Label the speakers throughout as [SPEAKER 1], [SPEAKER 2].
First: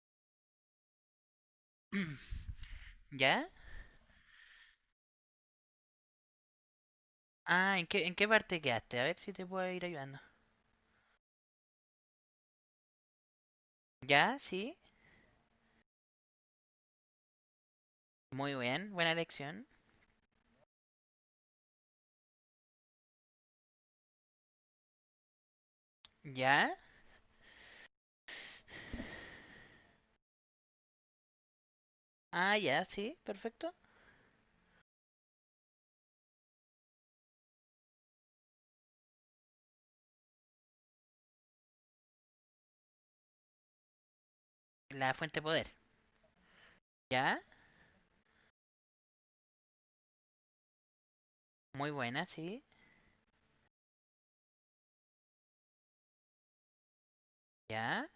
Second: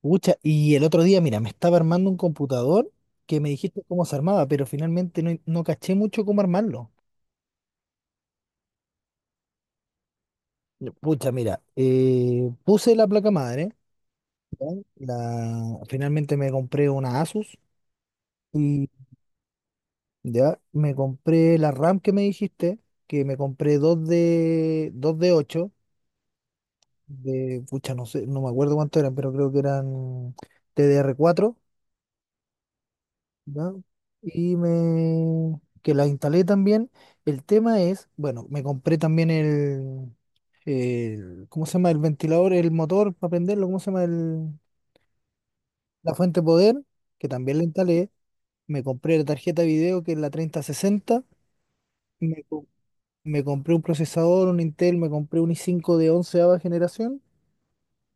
[SPEAKER 1] Pucha, y el otro día, mira, me estaba armando un computador que
[SPEAKER 2] ¿Ya?
[SPEAKER 1] me dijiste cómo se armaba, pero finalmente no caché mucho cómo armarlo.
[SPEAKER 2] Ah, en qué parte quedaste? A ver si te puedo ir ayudando.
[SPEAKER 1] Ya, pucha, mira, puse la placa madre,
[SPEAKER 2] ¿Ya?
[SPEAKER 1] ¿ya?
[SPEAKER 2] Sí.
[SPEAKER 1] Finalmente me compré una Asus
[SPEAKER 2] Muy
[SPEAKER 1] y
[SPEAKER 2] bien, buena elección.
[SPEAKER 1] ya me compré la RAM que me dijiste, que me compré dos de, 8
[SPEAKER 2] ¿Ya?
[SPEAKER 1] de, pucha, no sé, no me acuerdo cuánto eran, pero creo que eran tdr cuatro,
[SPEAKER 2] Ah, ya, sí,
[SPEAKER 1] ¿ya?
[SPEAKER 2] perfecto.
[SPEAKER 1] Y me que la instalé también. El tema es, bueno, me compré también el ¿cómo se llama? El ventilador, el motor para prenderlo, ¿cómo se llama? El,
[SPEAKER 2] La fuente de poder.
[SPEAKER 1] la fuente de poder, que
[SPEAKER 2] ¿Ya?
[SPEAKER 1] también la instalé. Me compré la tarjeta de video, que es la 3060.
[SPEAKER 2] Muy buena,
[SPEAKER 1] Me,
[SPEAKER 2] sí.
[SPEAKER 1] co- me compré un procesador, un Intel, me compré un i5 de onceava generación.
[SPEAKER 2] ¿Ya?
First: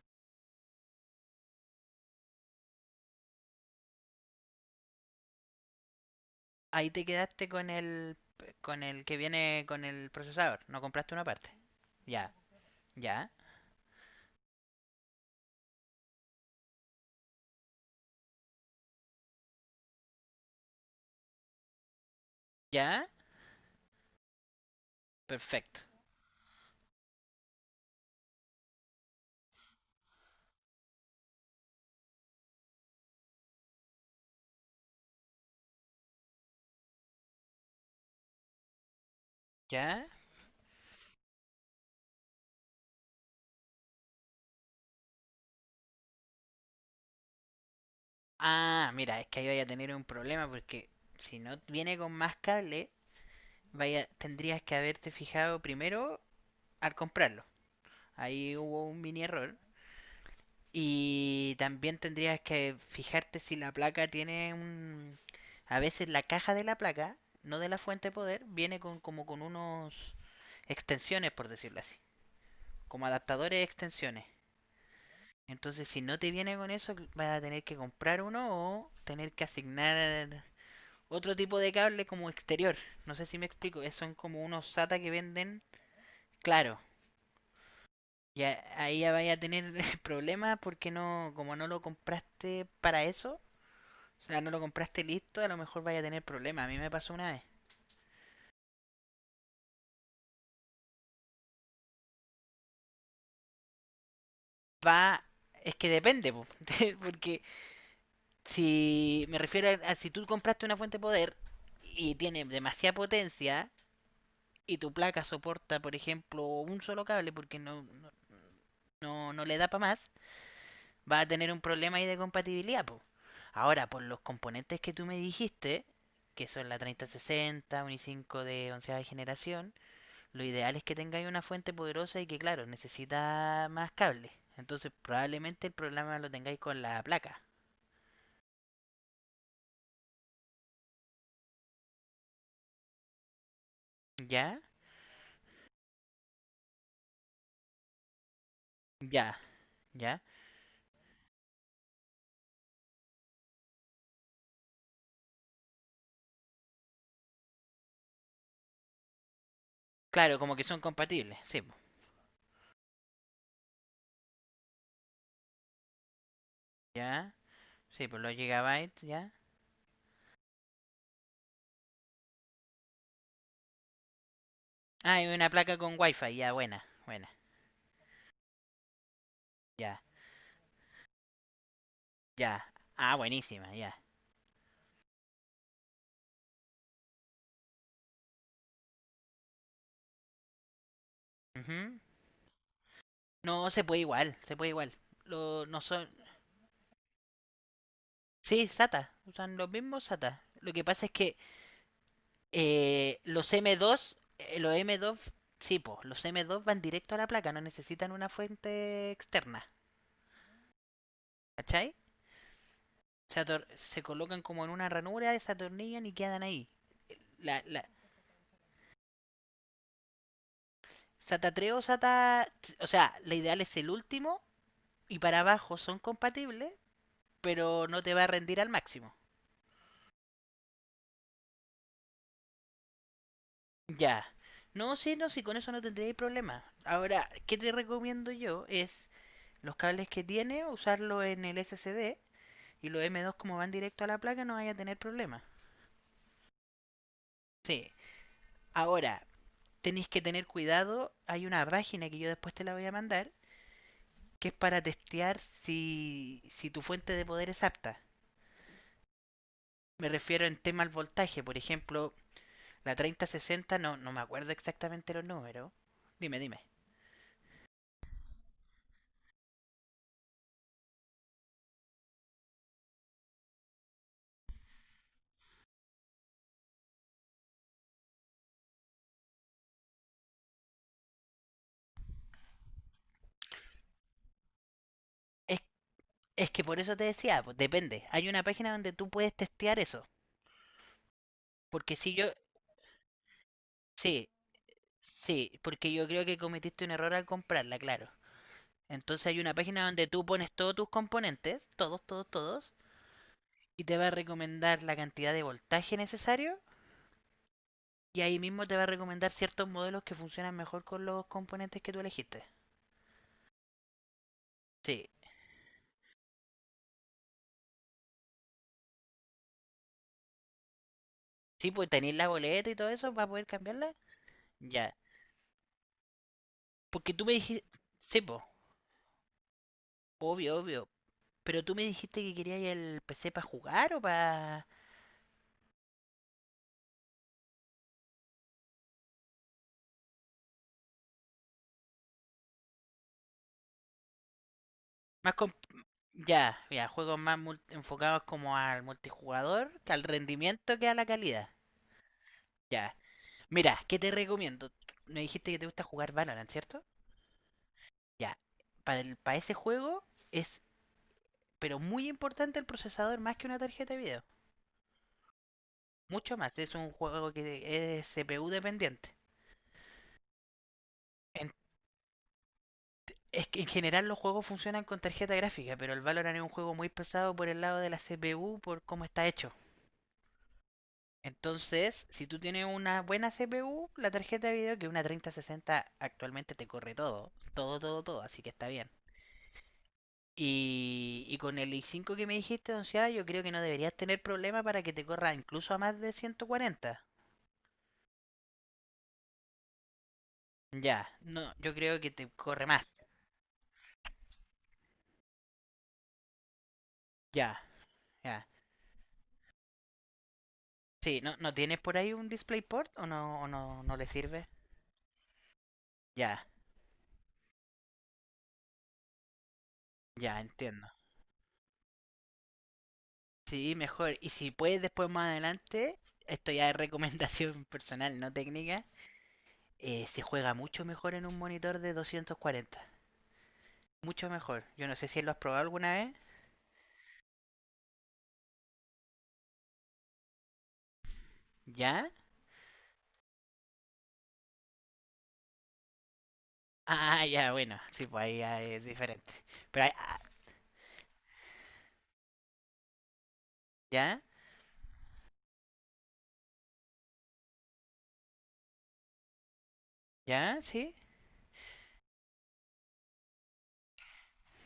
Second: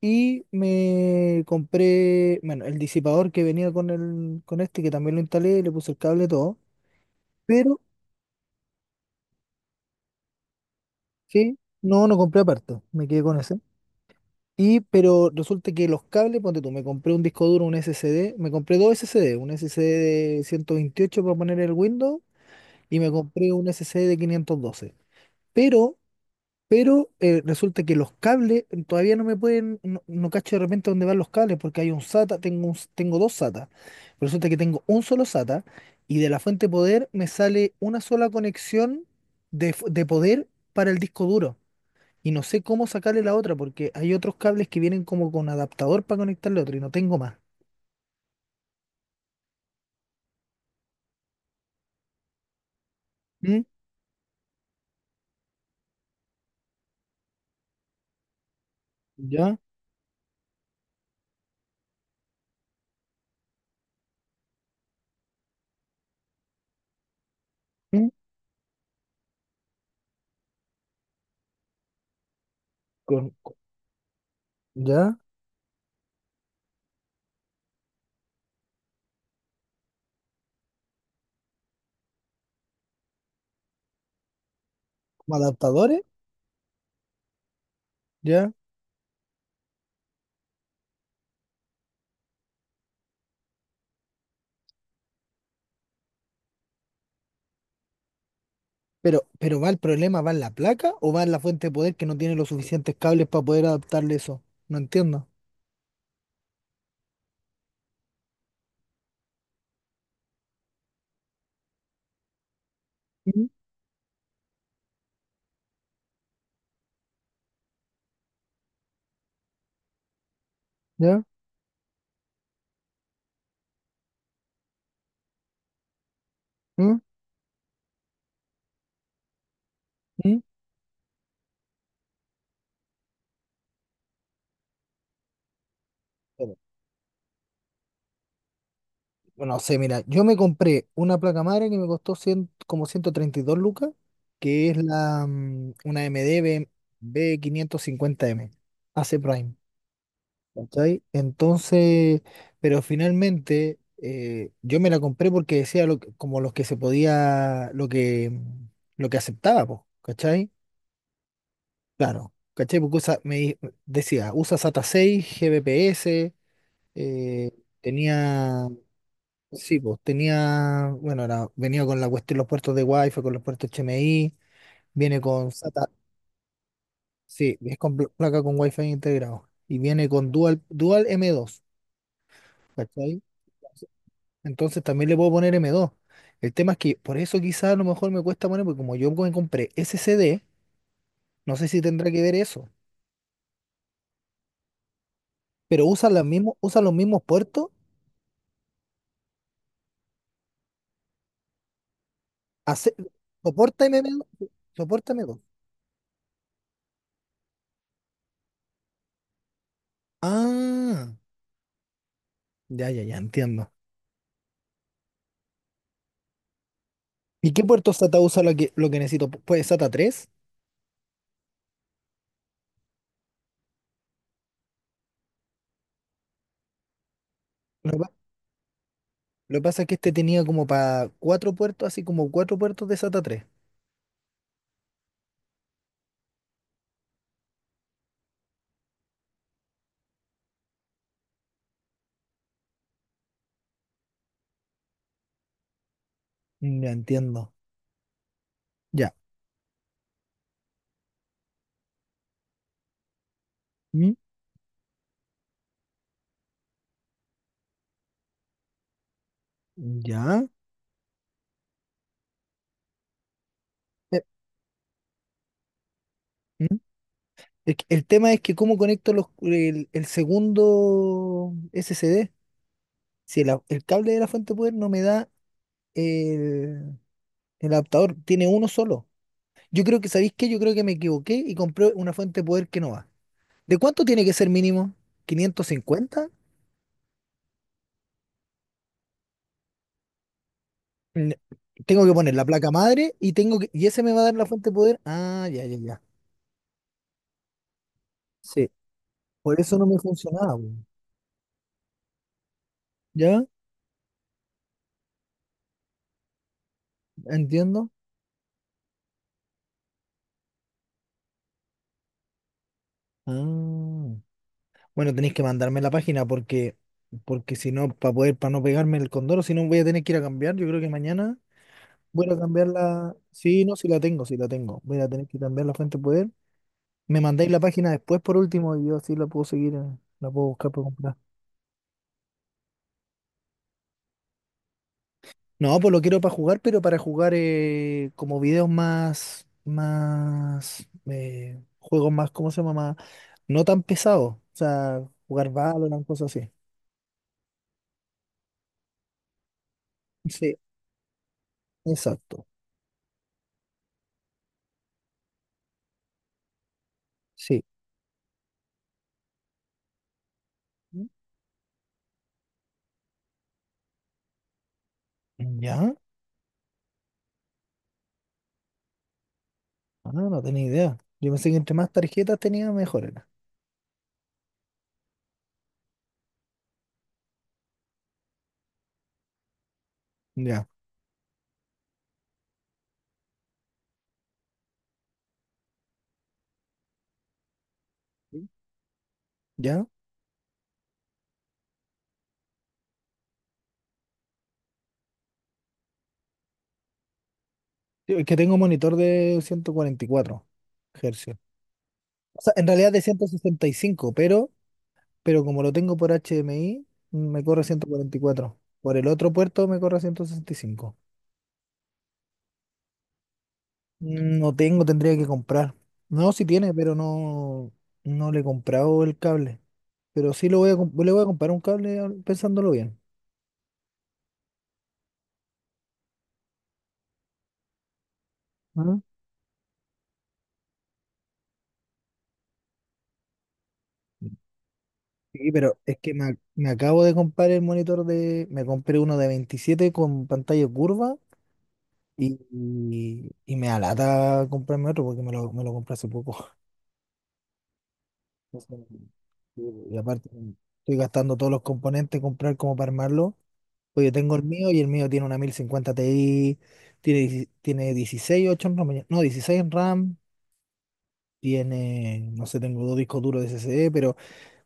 [SPEAKER 1] Y me compré, bueno, el disipador que venía con el, con este, que también lo instalé, le puse el cable y todo.
[SPEAKER 2] Ahí te quedaste con el que viene con el procesador. No compraste una parte.
[SPEAKER 1] Sí, no
[SPEAKER 2] Ya,
[SPEAKER 1] compré aparte, me quedé
[SPEAKER 2] ya,
[SPEAKER 1] con ese. Pero resulta que los cables, ponte tú, me compré un disco duro, un SSD, me compré dos SSD, un SSD de 128 para poner el Windows y
[SPEAKER 2] ya.
[SPEAKER 1] me compré un SSD de 512.
[SPEAKER 2] Perfecto.
[SPEAKER 1] Pero, pero, resulta que los cables todavía no me pueden, no cacho de repente dónde van los cables porque hay un SATA, tengo dos SATA. Resulta que tengo un solo SATA y de la fuente de poder me sale una sola conexión de
[SPEAKER 2] ¿Ya?
[SPEAKER 1] poder para el disco duro y no sé cómo sacarle la otra porque hay otros cables que vienen como con adaptador para conectarle otro y no tengo más.
[SPEAKER 2] Ah, mira, es que ahí vaya a tener un problema porque si no viene con más cable,
[SPEAKER 1] ¿Mm?
[SPEAKER 2] vaya, tendrías que haberte fijado primero al comprarlo. Ahí hubo un mini error.
[SPEAKER 1] ¿Ya?
[SPEAKER 2] Y también tendrías que fijarte si la placa tiene un... A veces la caja de la placa, no de la fuente
[SPEAKER 1] ¿Mm?
[SPEAKER 2] de poder, viene con como con unos extensiones, por decirlo así. Como
[SPEAKER 1] ¿Con, con-
[SPEAKER 2] adaptadores de extensiones.
[SPEAKER 1] ya?
[SPEAKER 2] Entonces si no te viene con eso, vas a tener que comprar uno o tener que asignar otro tipo de cable como exterior. No sé si me explico. Son como unos SATA que
[SPEAKER 1] ¿Como
[SPEAKER 2] venden,
[SPEAKER 1] adaptadores?
[SPEAKER 2] claro. Y
[SPEAKER 1] ¿Ya?
[SPEAKER 2] a- ahí ya vaya a tener problemas porque no, como no lo compraste para eso, o sea, no lo compraste listo, a lo mejor vaya a tener problemas. A mí me pasó una vez.
[SPEAKER 1] Pero va el problema, ¿va en la placa o va en la fuente de poder que no tiene los suficientes cables para poder adaptarle eso? No
[SPEAKER 2] Va,
[SPEAKER 1] entiendo.
[SPEAKER 2] es que depende, po, porque si me refiero a si tú compraste una fuente de poder y tiene demasiada
[SPEAKER 1] ¿Mm?
[SPEAKER 2] potencia y tu placa soporta, por ejemplo, un solo cable porque no le da para más, va
[SPEAKER 1] ¿Ya?
[SPEAKER 2] a tener un problema ahí de compatibilidad, po. Ahora, por los componentes que tú me dijiste, que son la
[SPEAKER 1] ¿Mm?
[SPEAKER 2] 3060, un i5 de onceava generación,
[SPEAKER 1] ¿Mm?
[SPEAKER 2] lo ideal es que tengáis una fuente poderosa y que, claro, necesita más cables. Entonces, probablemente el problema lo
[SPEAKER 1] Pero,
[SPEAKER 2] tengáis con la placa.
[SPEAKER 1] bueno, no sé, mira, yo me compré una placa madre que me costó 100 como 132 lucas,
[SPEAKER 2] ¿Ya?
[SPEAKER 1] que es la, una MD b quinientos cincuenta m AC
[SPEAKER 2] Ya,
[SPEAKER 1] Prime.
[SPEAKER 2] ya.
[SPEAKER 1] ¿Cachai? Entonces, pero finalmente yo me la compré porque decía como los que se podía, lo que aceptaba, po,
[SPEAKER 2] Claro,
[SPEAKER 1] ¿cachai?
[SPEAKER 2] como que son compatibles. Sí, po.
[SPEAKER 1] Claro, ¿cachai? Porque decía, usa SATA 6, GBPS,
[SPEAKER 2] Ya.
[SPEAKER 1] eh,
[SPEAKER 2] Sí, por los
[SPEAKER 1] tenía,
[SPEAKER 2] gigabytes, ya.
[SPEAKER 1] sí, pues tenía, bueno, venía con la cuestión, los puertos de Wi-Fi, con los puertos HMI,
[SPEAKER 2] Ah,
[SPEAKER 1] viene
[SPEAKER 2] y una
[SPEAKER 1] con
[SPEAKER 2] placa
[SPEAKER 1] SATA,
[SPEAKER 2] con wifi, ya, buena, buena.
[SPEAKER 1] sí, es con placa con Wi-Fi integrado y
[SPEAKER 2] Ya,
[SPEAKER 1] viene con Dual m dos,
[SPEAKER 2] ya. Ah,
[SPEAKER 1] ¿cachai?
[SPEAKER 2] buenísima, ya.
[SPEAKER 1] Entonces también le puedo poner m dos. El tema es que por eso quizás a lo mejor me cuesta poner, porque como yo me compré SSD, no sé si
[SPEAKER 2] Ujú.
[SPEAKER 1] tendrá que ver eso.
[SPEAKER 2] No, se puede igual, se puede igual. No
[SPEAKER 1] Pero
[SPEAKER 2] son...
[SPEAKER 1] usa los mismos puertos,
[SPEAKER 2] Sí, SATA, usan los mismos SATA. Lo que pasa es que
[SPEAKER 1] hace,
[SPEAKER 2] eh, los
[SPEAKER 1] soporta m
[SPEAKER 2] M2,
[SPEAKER 1] dos
[SPEAKER 2] eh, los
[SPEAKER 1] soporta
[SPEAKER 2] M2,
[SPEAKER 1] m dos
[SPEAKER 2] sí, po, los M2 van directo a la placa, no necesitan una fuente externa,
[SPEAKER 1] Ah,
[SPEAKER 2] ¿cachai?
[SPEAKER 1] ya, ya, ya,
[SPEAKER 2] Se,
[SPEAKER 1] entiendo.
[SPEAKER 2] se colocan como en una ranura, se atornillan y quedan ahí.
[SPEAKER 1] ¿Y
[SPEAKER 2] La,
[SPEAKER 1] qué
[SPEAKER 2] la,
[SPEAKER 1] puerto SATA usa lo que necesito? ¿Puede SATA tres?
[SPEAKER 2] SATA 3 o SATA, o sea, la ideal es el último y para abajo son compatibles, pero
[SPEAKER 1] Lo que
[SPEAKER 2] no
[SPEAKER 1] pa-
[SPEAKER 2] te va a rendir al máximo.
[SPEAKER 1] lo que pasa es que este tenía como para cuatro puertos, así como cuatro puertos de SATA tres.
[SPEAKER 2] Ya. No, sí, no, sí, con eso no tendréis problema. Ahora, ¿qué te recomiendo yo? Es los cables que tiene, usarlo en el SSD, y los M2 como van directo a la placa no vaya a tener problema.
[SPEAKER 1] Ya entiendo.
[SPEAKER 2] Sí.
[SPEAKER 1] Ya.
[SPEAKER 2] Ahora, tenéis que tener cuidado, hay una página que yo después te la voy a mandar,
[SPEAKER 1] ¿Mm?
[SPEAKER 2] que es para testear si tu fuente de poder es apta. Me
[SPEAKER 1] ¿Ya?
[SPEAKER 2] refiero en tema al voltaje, por ejemplo, la 3060, no me
[SPEAKER 1] Eh,
[SPEAKER 2] acuerdo exactamente los números. Dime, dime.
[SPEAKER 1] ¿Mm? El tema es que cómo conecto el segundo SSD. Si el cable de la fuente de poder no me da el, el, adaptador, tiene uno solo. Yo creo que, ¿sabéis qué? Yo creo que me equivoqué y compré una fuente de poder que no va. ¿De cuánto tiene que ser mínimo?
[SPEAKER 2] Es
[SPEAKER 1] ¿550?
[SPEAKER 2] Es que por eso te decía, pues, depende. Hay una página donde tú puedes testear eso.
[SPEAKER 1] N-
[SPEAKER 2] Porque
[SPEAKER 1] Tengo
[SPEAKER 2] si
[SPEAKER 1] que
[SPEAKER 2] yo,
[SPEAKER 1] poner la placa madre y tengo que, y ese me va a
[SPEAKER 2] sí,
[SPEAKER 1] dar la fuente de poder. Ah,
[SPEAKER 2] sí,
[SPEAKER 1] ya, ya,
[SPEAKER 2] porque
[SPEAKER 1] ya.
[SPEAKER 2] yo creo que cometiste un error al comprarla, claro.
[SPEAKER 1] Sí.
[SPEAKER 2] Entonces hay una
[SPEAKER 1] Por eso
[SPEAKER 2] página
[SPEAKER 1] no me
[SPEAKER 2] donde tú pones
[SPEAKER 1] funcionaba,
[SPEAKER 2] todos
[SPEAKER 1] weón.
[SPEAKER 2] tus componentes, todos, todos, todos,
[SPEAKER 1] ¿Ya?
[SPEAKER 2] y te va a recomendar la cantidad de voltaje necesario.
[SPEAKER 1] Entiendo.
[SPEAKER 2] Y ahí mismo te va a recomendar ciertos modelos que funcionan mejor con los componentes que tú elegiste.
[SPEAKER 1] Ah.
[SPEAKER 2] Sí,
[SPEAKER 1] Bueno, tenéis que mandarme la página porque si no, para poder, para no pegarme el condoro, si no voy a tener que ir a cambiar. Yo creo que mañana
[SPEAKER 2] sí, pues tenéis la
[SPEAKER 1] voy a cambiar
[SPEAKER 2] boleta y todo eso
[SPEAKER 1] la.
[SPEAKER 2] para poder
[SPEAKER 1] Sí, no, si
[SPEAKER 2] cambiarla.
[SPEAKER 1] la tengo, si la tengo.
[SPEAKER 2] Ya.
[SPEAKER 1] Voy a tener que cambiar la fuente de poder.
[SPEAKER 2] Porque
[SPEAKER 1] Me
[SPEAKER 2] tú me
[SPEAKER 1] mandáis la
[SPEAKER 2] dijiste,
[SPEAKER 1] página
[SPEAKER 2] sí,
[SPEAKER 1] después por
[SPEAKER 2] pues,
[SPEAKER 1] último y yo así la puedo seguir, la puedo
[SPEAKER 2] obvio,
[SPEAKER 1] buscar para
[SPEAKER 2] obvio.
[SPEAKER 1] comprar.
[SPEAKER 2] Pero tú me dijiste que querías el PC para jugar o para...
[SPEAKER 1] No, pues lo quiero para jugar, pero para jugar como videos más, juegos más, ¿cómo se llama? No tan pesados. O sea,
[SPEAKER 2] Más
[SPEAKER 1] jugar
[SPEAKER 2] com-
[SPEAKER 1] Valorant, cosas así.
[SPEAKER 2] Ya, ya, juegos más enfocados como al multijugador, que al
[SPEAKER 1] Sí,
[SPEAKER 2] rendimiento, que a la calidad.
[SPEAKER 1] exacto.
[SPEAKER 2] Ya. Mira, ¿qué te recomiendo? Me dijiste que te gusta jugar Valorant, ¿cierto?
[SPEAKER 1] Sí.
[SPEAKER 2] Ya. Para ese juego es, pero muy importante, el procesador más que una tarjeta de video.
[SPEAKER 1] ¿Ya?
[SPEAKER 2] Mucho más. Es un juego que es CPU dependiente.
[SPEAKER 1] Ah, no tenía idea. Yo pensé
[SPEAKER 2] En-
[SPEAKER 1] que entre más tarjetas tenía, mejor era.
[SPEAKER 2] es que en general los juegos funcionan con tarjeta gráfica, pero el Valorant es un juego muy pesado por el lado de la CPU, por cómo está hecho.
[SPEAKER 1] Ya,
[SPEAKER 2] Entonces, si tú tienes una buena CPU, la tarjeta de video, que una 3060 actualmente te corre todo, todo, todo, todo, así
[SPEAKER 1] ¿sí?
[SPEAKER 2] que está bien.
[SPEAKER 1] Ya.
[SPEAKER 2] Y con el i5 que me dijiste, onceada, yo creo que no deberías tener problema para que te corra incluso a más de 140.
[SPEAKER 1] Sí, es que tengo un monitor de ciento cuarenta y cuatro
[SPEAKER 2] Ya,
[SPEAKER 1] Hz.
[SPEAKER 2] no, yo creo que te
[SPEAKER 1] O sea,
[SPEAKER 2] corre
[SPEAKER 1] en
[SPEAKER 2] más.
[SPEAKER 1] realidad de 165, pero como lo tengo por HDMI, me
[SPEAKER 2] Ya,
[SPEAKER 1] corre ciento cuarenta y
[SPEAKER 2] ya.
[SPEAKER 1] cuatro Por el otro puerto me corre 165.
[SPEAKER 2] Sí, no tienes por ahí un DisplayPort o o no, no le
[SPEAKER 1] Mm,
[SPEAKER 2] sirve?
[SPEAKER 1] no tengo, tendría que comprar. No,
[SPEAKER 2] Ya,
[SPEAKER 1] sí tiene, pero no le he comprado el cable. Pero
[SPEAKER 2] ya,
[SPEAKER 1] sí lo
[SPEAKER 2] entiendo.
[SPEAKER 1] le voy a comprar un cable pensándolo bien.
[SPEAKER 2] Sí, mejor. Y si puedes después más adelante, esto ya es recomendación personal, no técnica,
[SPEAKER 1] Ah.
[SPEAKER 2] se juega mucho mejor en un monitor de 240. Mucho mejor. Yo no sé si lo has
[SPEAKER 1] Sí,
[SPEAKER 2] probado
[SPEAKER 1] pero
[SPEAKER 2] alguna
[SPEAKER 1] es que
[SPEAKER 2] vez.
[SPEAKER 1] me acabo de comprar el monitor de. Me compré uno de 27 con pantalla curva
[SPEAKER 2] ¿Ya?
[SPEAKER 1] y me alata comprarme otro porque me lo compré hace poco.
[SPEAKER 2] Ah, ya, bueno. Sí, pues ahí ya es
[SPEAKER 1] Entonces,
[SPEAKER 2] diferente.
[SPEAKER 1] sí.
[SPEAKER 2] Pero ahí-
[SPEAKER 1] Y aparte estoy gastando todos los componentes, comprar como para armarlo. Pues yo
[SPEAKER 2] ¿ya?
[SPEAKER 1] tengo el mío y el mío tiene una 1050 Ti, tiene, 16 tiene 16 8 en RAM, no, 16 en RAM,
[SPEAKER 2] ¿Ya? ¿Sí?
[SPEAKER 1] tiene, no sé, tengo dos discos duros de SSD, pero.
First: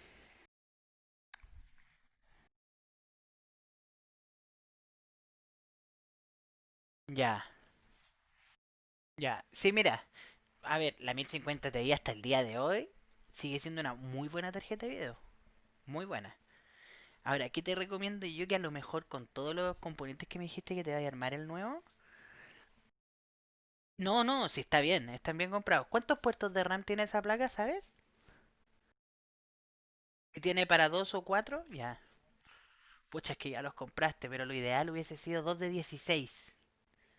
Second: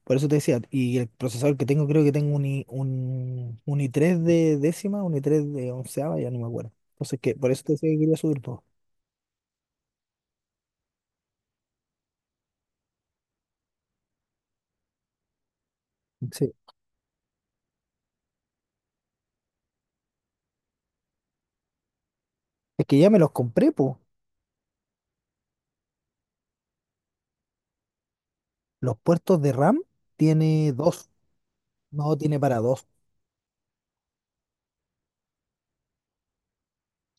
[SPEAKER 1] Por eso te decía, y el procesador que tengo, creo que tengo un i3 de décima, un i3 de onceava, ya no me acuerdo. Entonces, que
[SPEAKER 2] Ya.
[SPEAKER 1] por eso te decía que quería subir todo.
[SPEAKER 2] Ya. Sí, mira. A ver, la 1050 Ti hasta el día de hoy sigue siendo una muy buena tarjeta de video. Muy buena.
[SPEAKER 1] Sí.
[SPEAKER 2] Ahora, ¿qué te recomiendo yo que a lo mejor con todos los componentes que me dijiste que te vaya a armar el nuevo?
[SPEAKER 1] Es que ya me los compré, po.
[SPEAKER 2] No, no, sí está bien, están bien comprados. ¿Cuántos puertos de RAM tiene esa placa, sabes?
[SPEAKER 1] Los puertos de RAM
[SPEAKER 2] ¿Que tiene
[SPEAKER 1] tiene
[SPEAKER 2] para
[SPEAKER 1] dos,
[SPEAKER 2] dos o cuatro? Ya.
[SPEAKER 1] no tiene para dos.
[SPEAKER 2] Pucha, es que ya los compraste, pero lo ideal hubiese sido 2 de 16.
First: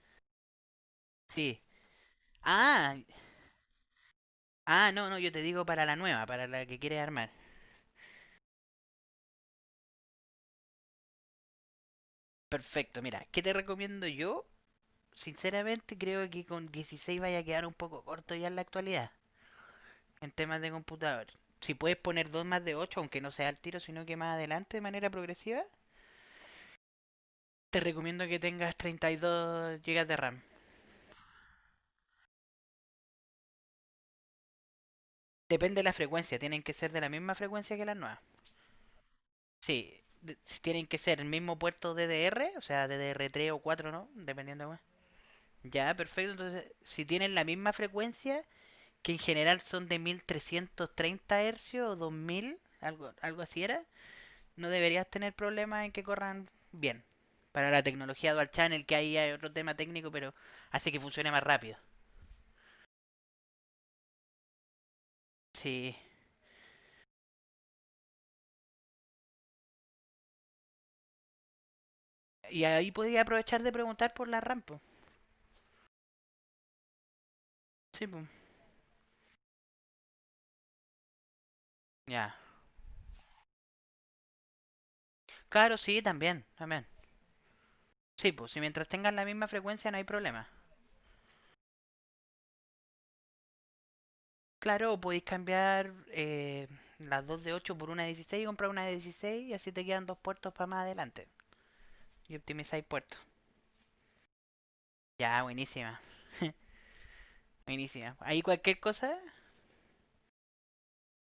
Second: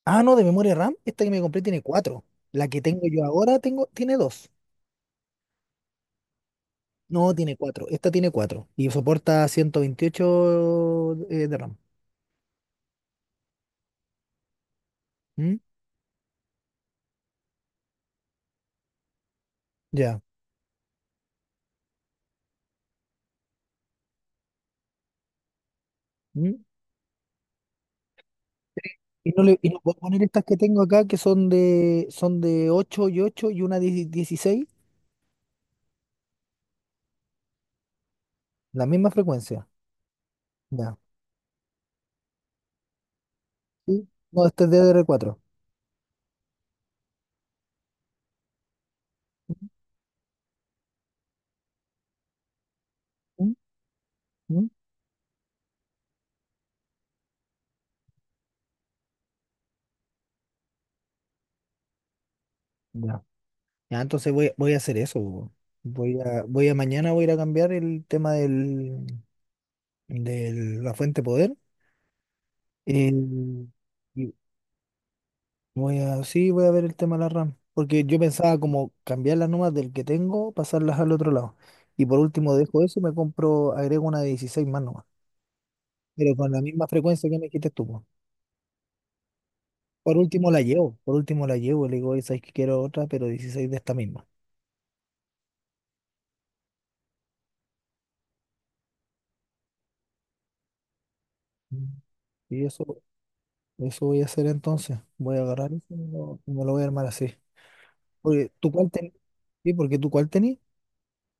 [SPEAKER 1] Ah, no, de memoria RAM, esta que me
[SPEAKER 2] Sí.
[SPEAKER 1] compré tiene cuatro. La que
[SPEAKER 2] Ah,
[SPEAKER 1] tengo yo ahora tiene dos.
[SPEAKER 2] no, no, yo te digo para la nueva, para la que quieres armar.
[SPEAKER 1] No, tiene cuatro. Esta tiene cuatro. Y soporta 128 de RAM.
[SPEAKER 2] Perfecto, mira, ¿qué te recomiendo yo?
[SPEAKER 1] ¿Mm?
[SPEAKER 2] Sinceramente creo que con 16 vaya a quedar un poco corto ya en la actualidad,
[SPEAKER 1] Ya.
[SPEAKER 2] en temas de computador. Si puedes poner 2 más de 8, aunque no sea al tiro, sino que más adelante de manera progresiva,
[SPEAKER 1] ¿Mm?
[SPEAKER 2] te recomiendo que tengas
[SPEAKER 1] Y no
[SPEAKER 2] 32
[SPEAKER 1] puedo
[SPEAKER 2] gigas de
[SPEAKER 1] poner
[SPEAKER 2] RAM.
[SPEAKER 1] estas que tengo acá, que son de 8 y 8 y una 10 16,
[SPEAKER 2] Depende de la frecuencia, tienen que ser de la misma frecuencia que las nuevas.
[SPEAKER 1] la misma frecuencia.
[SPEAKER 2] Sí, si tienen que
[SPEAKER 1] Ya.
[SPEAKER 2] ser el mismo puerto DDR, o sea, ddr tres o 4,
[SPEAKER 1] ¿Sí?
[SPEAKER 2] ¿no?
[SPEAKER 1] No, este es
[SPEAKER 2] Dependiendo de...
[SPEAKER 1] ddr cuatro.
[SPEAKER 2] Ya, perfecto. Entonces, si tienen la misma frecuencia, que en general son de 1330 Hz o 2000, algo
[SPEAKER 1] Mm,
[SPEAKER 2] así era, no
[SPEAKER 1] mm.
[SPEAKER 2] deberías tener problemas en que corran bien. Para la tecnología Dual Channel, que ahí hay otro tema técnico, pero hace que funcione más rápido.
[SPEAKER 1] Ya. Ya, entonces voy a hacer eso, po.
[SPEAKER 2] Sí.
[SPEAKER 1] Voy a, voy a mañana voy a ir a cambiar el tema de la fuente de poder.
[SPEAKER 2] Y ahí
[SPEAKER 1] eh,
[SPEAKER 2] podía aprovechar de preguntar por
[SPEAKER 1] y
[SPEAKER 2] la RAM, po.
[SPEAKER 1] voy a, sí, voy a ver el tema de la RAM. Porque
[SPEAKER 2] Sí,
[SPEAKER 1] yo
[SPEAKER 2] pues.
[SPEAKER 1] pensaba como cambiar las nomás del que tengo, pasarlas al otro lado. Y por
[SPEAKER 2] Ya.
[SPEAKER 1] último dejo eso, me compro, agrego una de 16 más
[SPEAKER 2] Claro, sí,
[SPEAKER 1] pero
[SPEAKER 2] también,
[SPEAKER 1] con la
[SPEAKER 2] también.
[SPEAKER 1] misma frecuencia que me quites tú, po.
[SPEAKER 2] Sí, pues si mientras tengan la misma frecuencia no hay
[SPEAKER 1] Por
[SPEAKER 2] problema.
[SPEAKER 1] último la llevo, por último la llevo, le digo, oye, sabes que quiero otra, pero dieciséis de esta misma.
[SPEAKER 2] Claro, o podéis cambiar las 2 de 8 por una de 16, y comprar una de 16, y así te quedan dos puertos para más adelante.
[SPEAKER 1] Mm.
[SPEAKER 2] Y
[SPEAKER 1] Y
[SPEAKER 2] optimizáis
[SPEAKER 1] eso,
[SPEAKER 2] puertos.
[SPEAKER 1] eso voy a hacer entonces. Voy
[SPEAKER 2] Ya,
[SPEAKER 1] a agarrar eso y
[SPEAKER 2] buenísima.
[SPEAKER 1] y me lo voy a armar así.
[SPEAKER 2] Buenísima. Ahí
[SPEAKER 1] Porque ¿tú
[SPEAKER 2] cualquier
[SPEAKER 1] cuál tenés?
[SPEAKER 2] cosa.
[SPEAKER 1] Sí, porque tú cuál tenés.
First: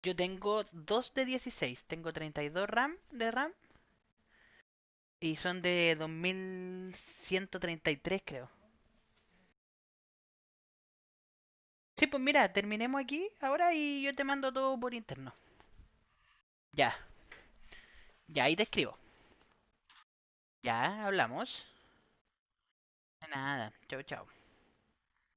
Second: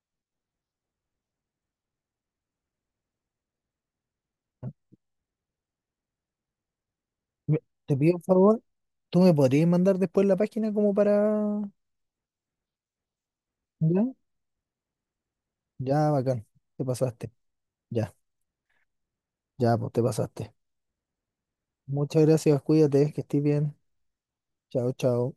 [SPEAKER 2] Yo tengo 2 de 16. Tengo 32 RAM de RAM, y son de dos mil ciento
[SPEAKER 1] Me-
[SPEAKER 2] treinta
[SPEAKER 1] Te
[SPEAKER 2] y
[SPEAKER 1] pido
[SPEAKER 2] tres,
[SPEAKER 1] un
[SPEAKER 2] creo.
[SPEAKER 1] favor, ¿tú me podrías mandar después la página como para?
[SPEAKER 2] Sí, pues mira, terminemos aquí ahora y
[SPEAKER 1] ¿Ya?
[SPEAKER 2] yo te mando todo por interno.
[SPEAKER 1] Ya, bacán. Te
[SPEAKER 2] Ya,
[SPEAKER 1] pasaste. Ya,
[SPEAKER 2] ya ahí te escribo.
[SPEAKER 1] ya, pues te pasaste.
[SPEAKER 2] Ya, hablamos.
[SPEAKER 1] Muchas gracias, cuídate, que estés
[SPEAKER 2] Nada.
[SPEAKER 1] bien.
[SPEAKER 2] Chao, chao.
[SPEAKER 1] Chao, chao.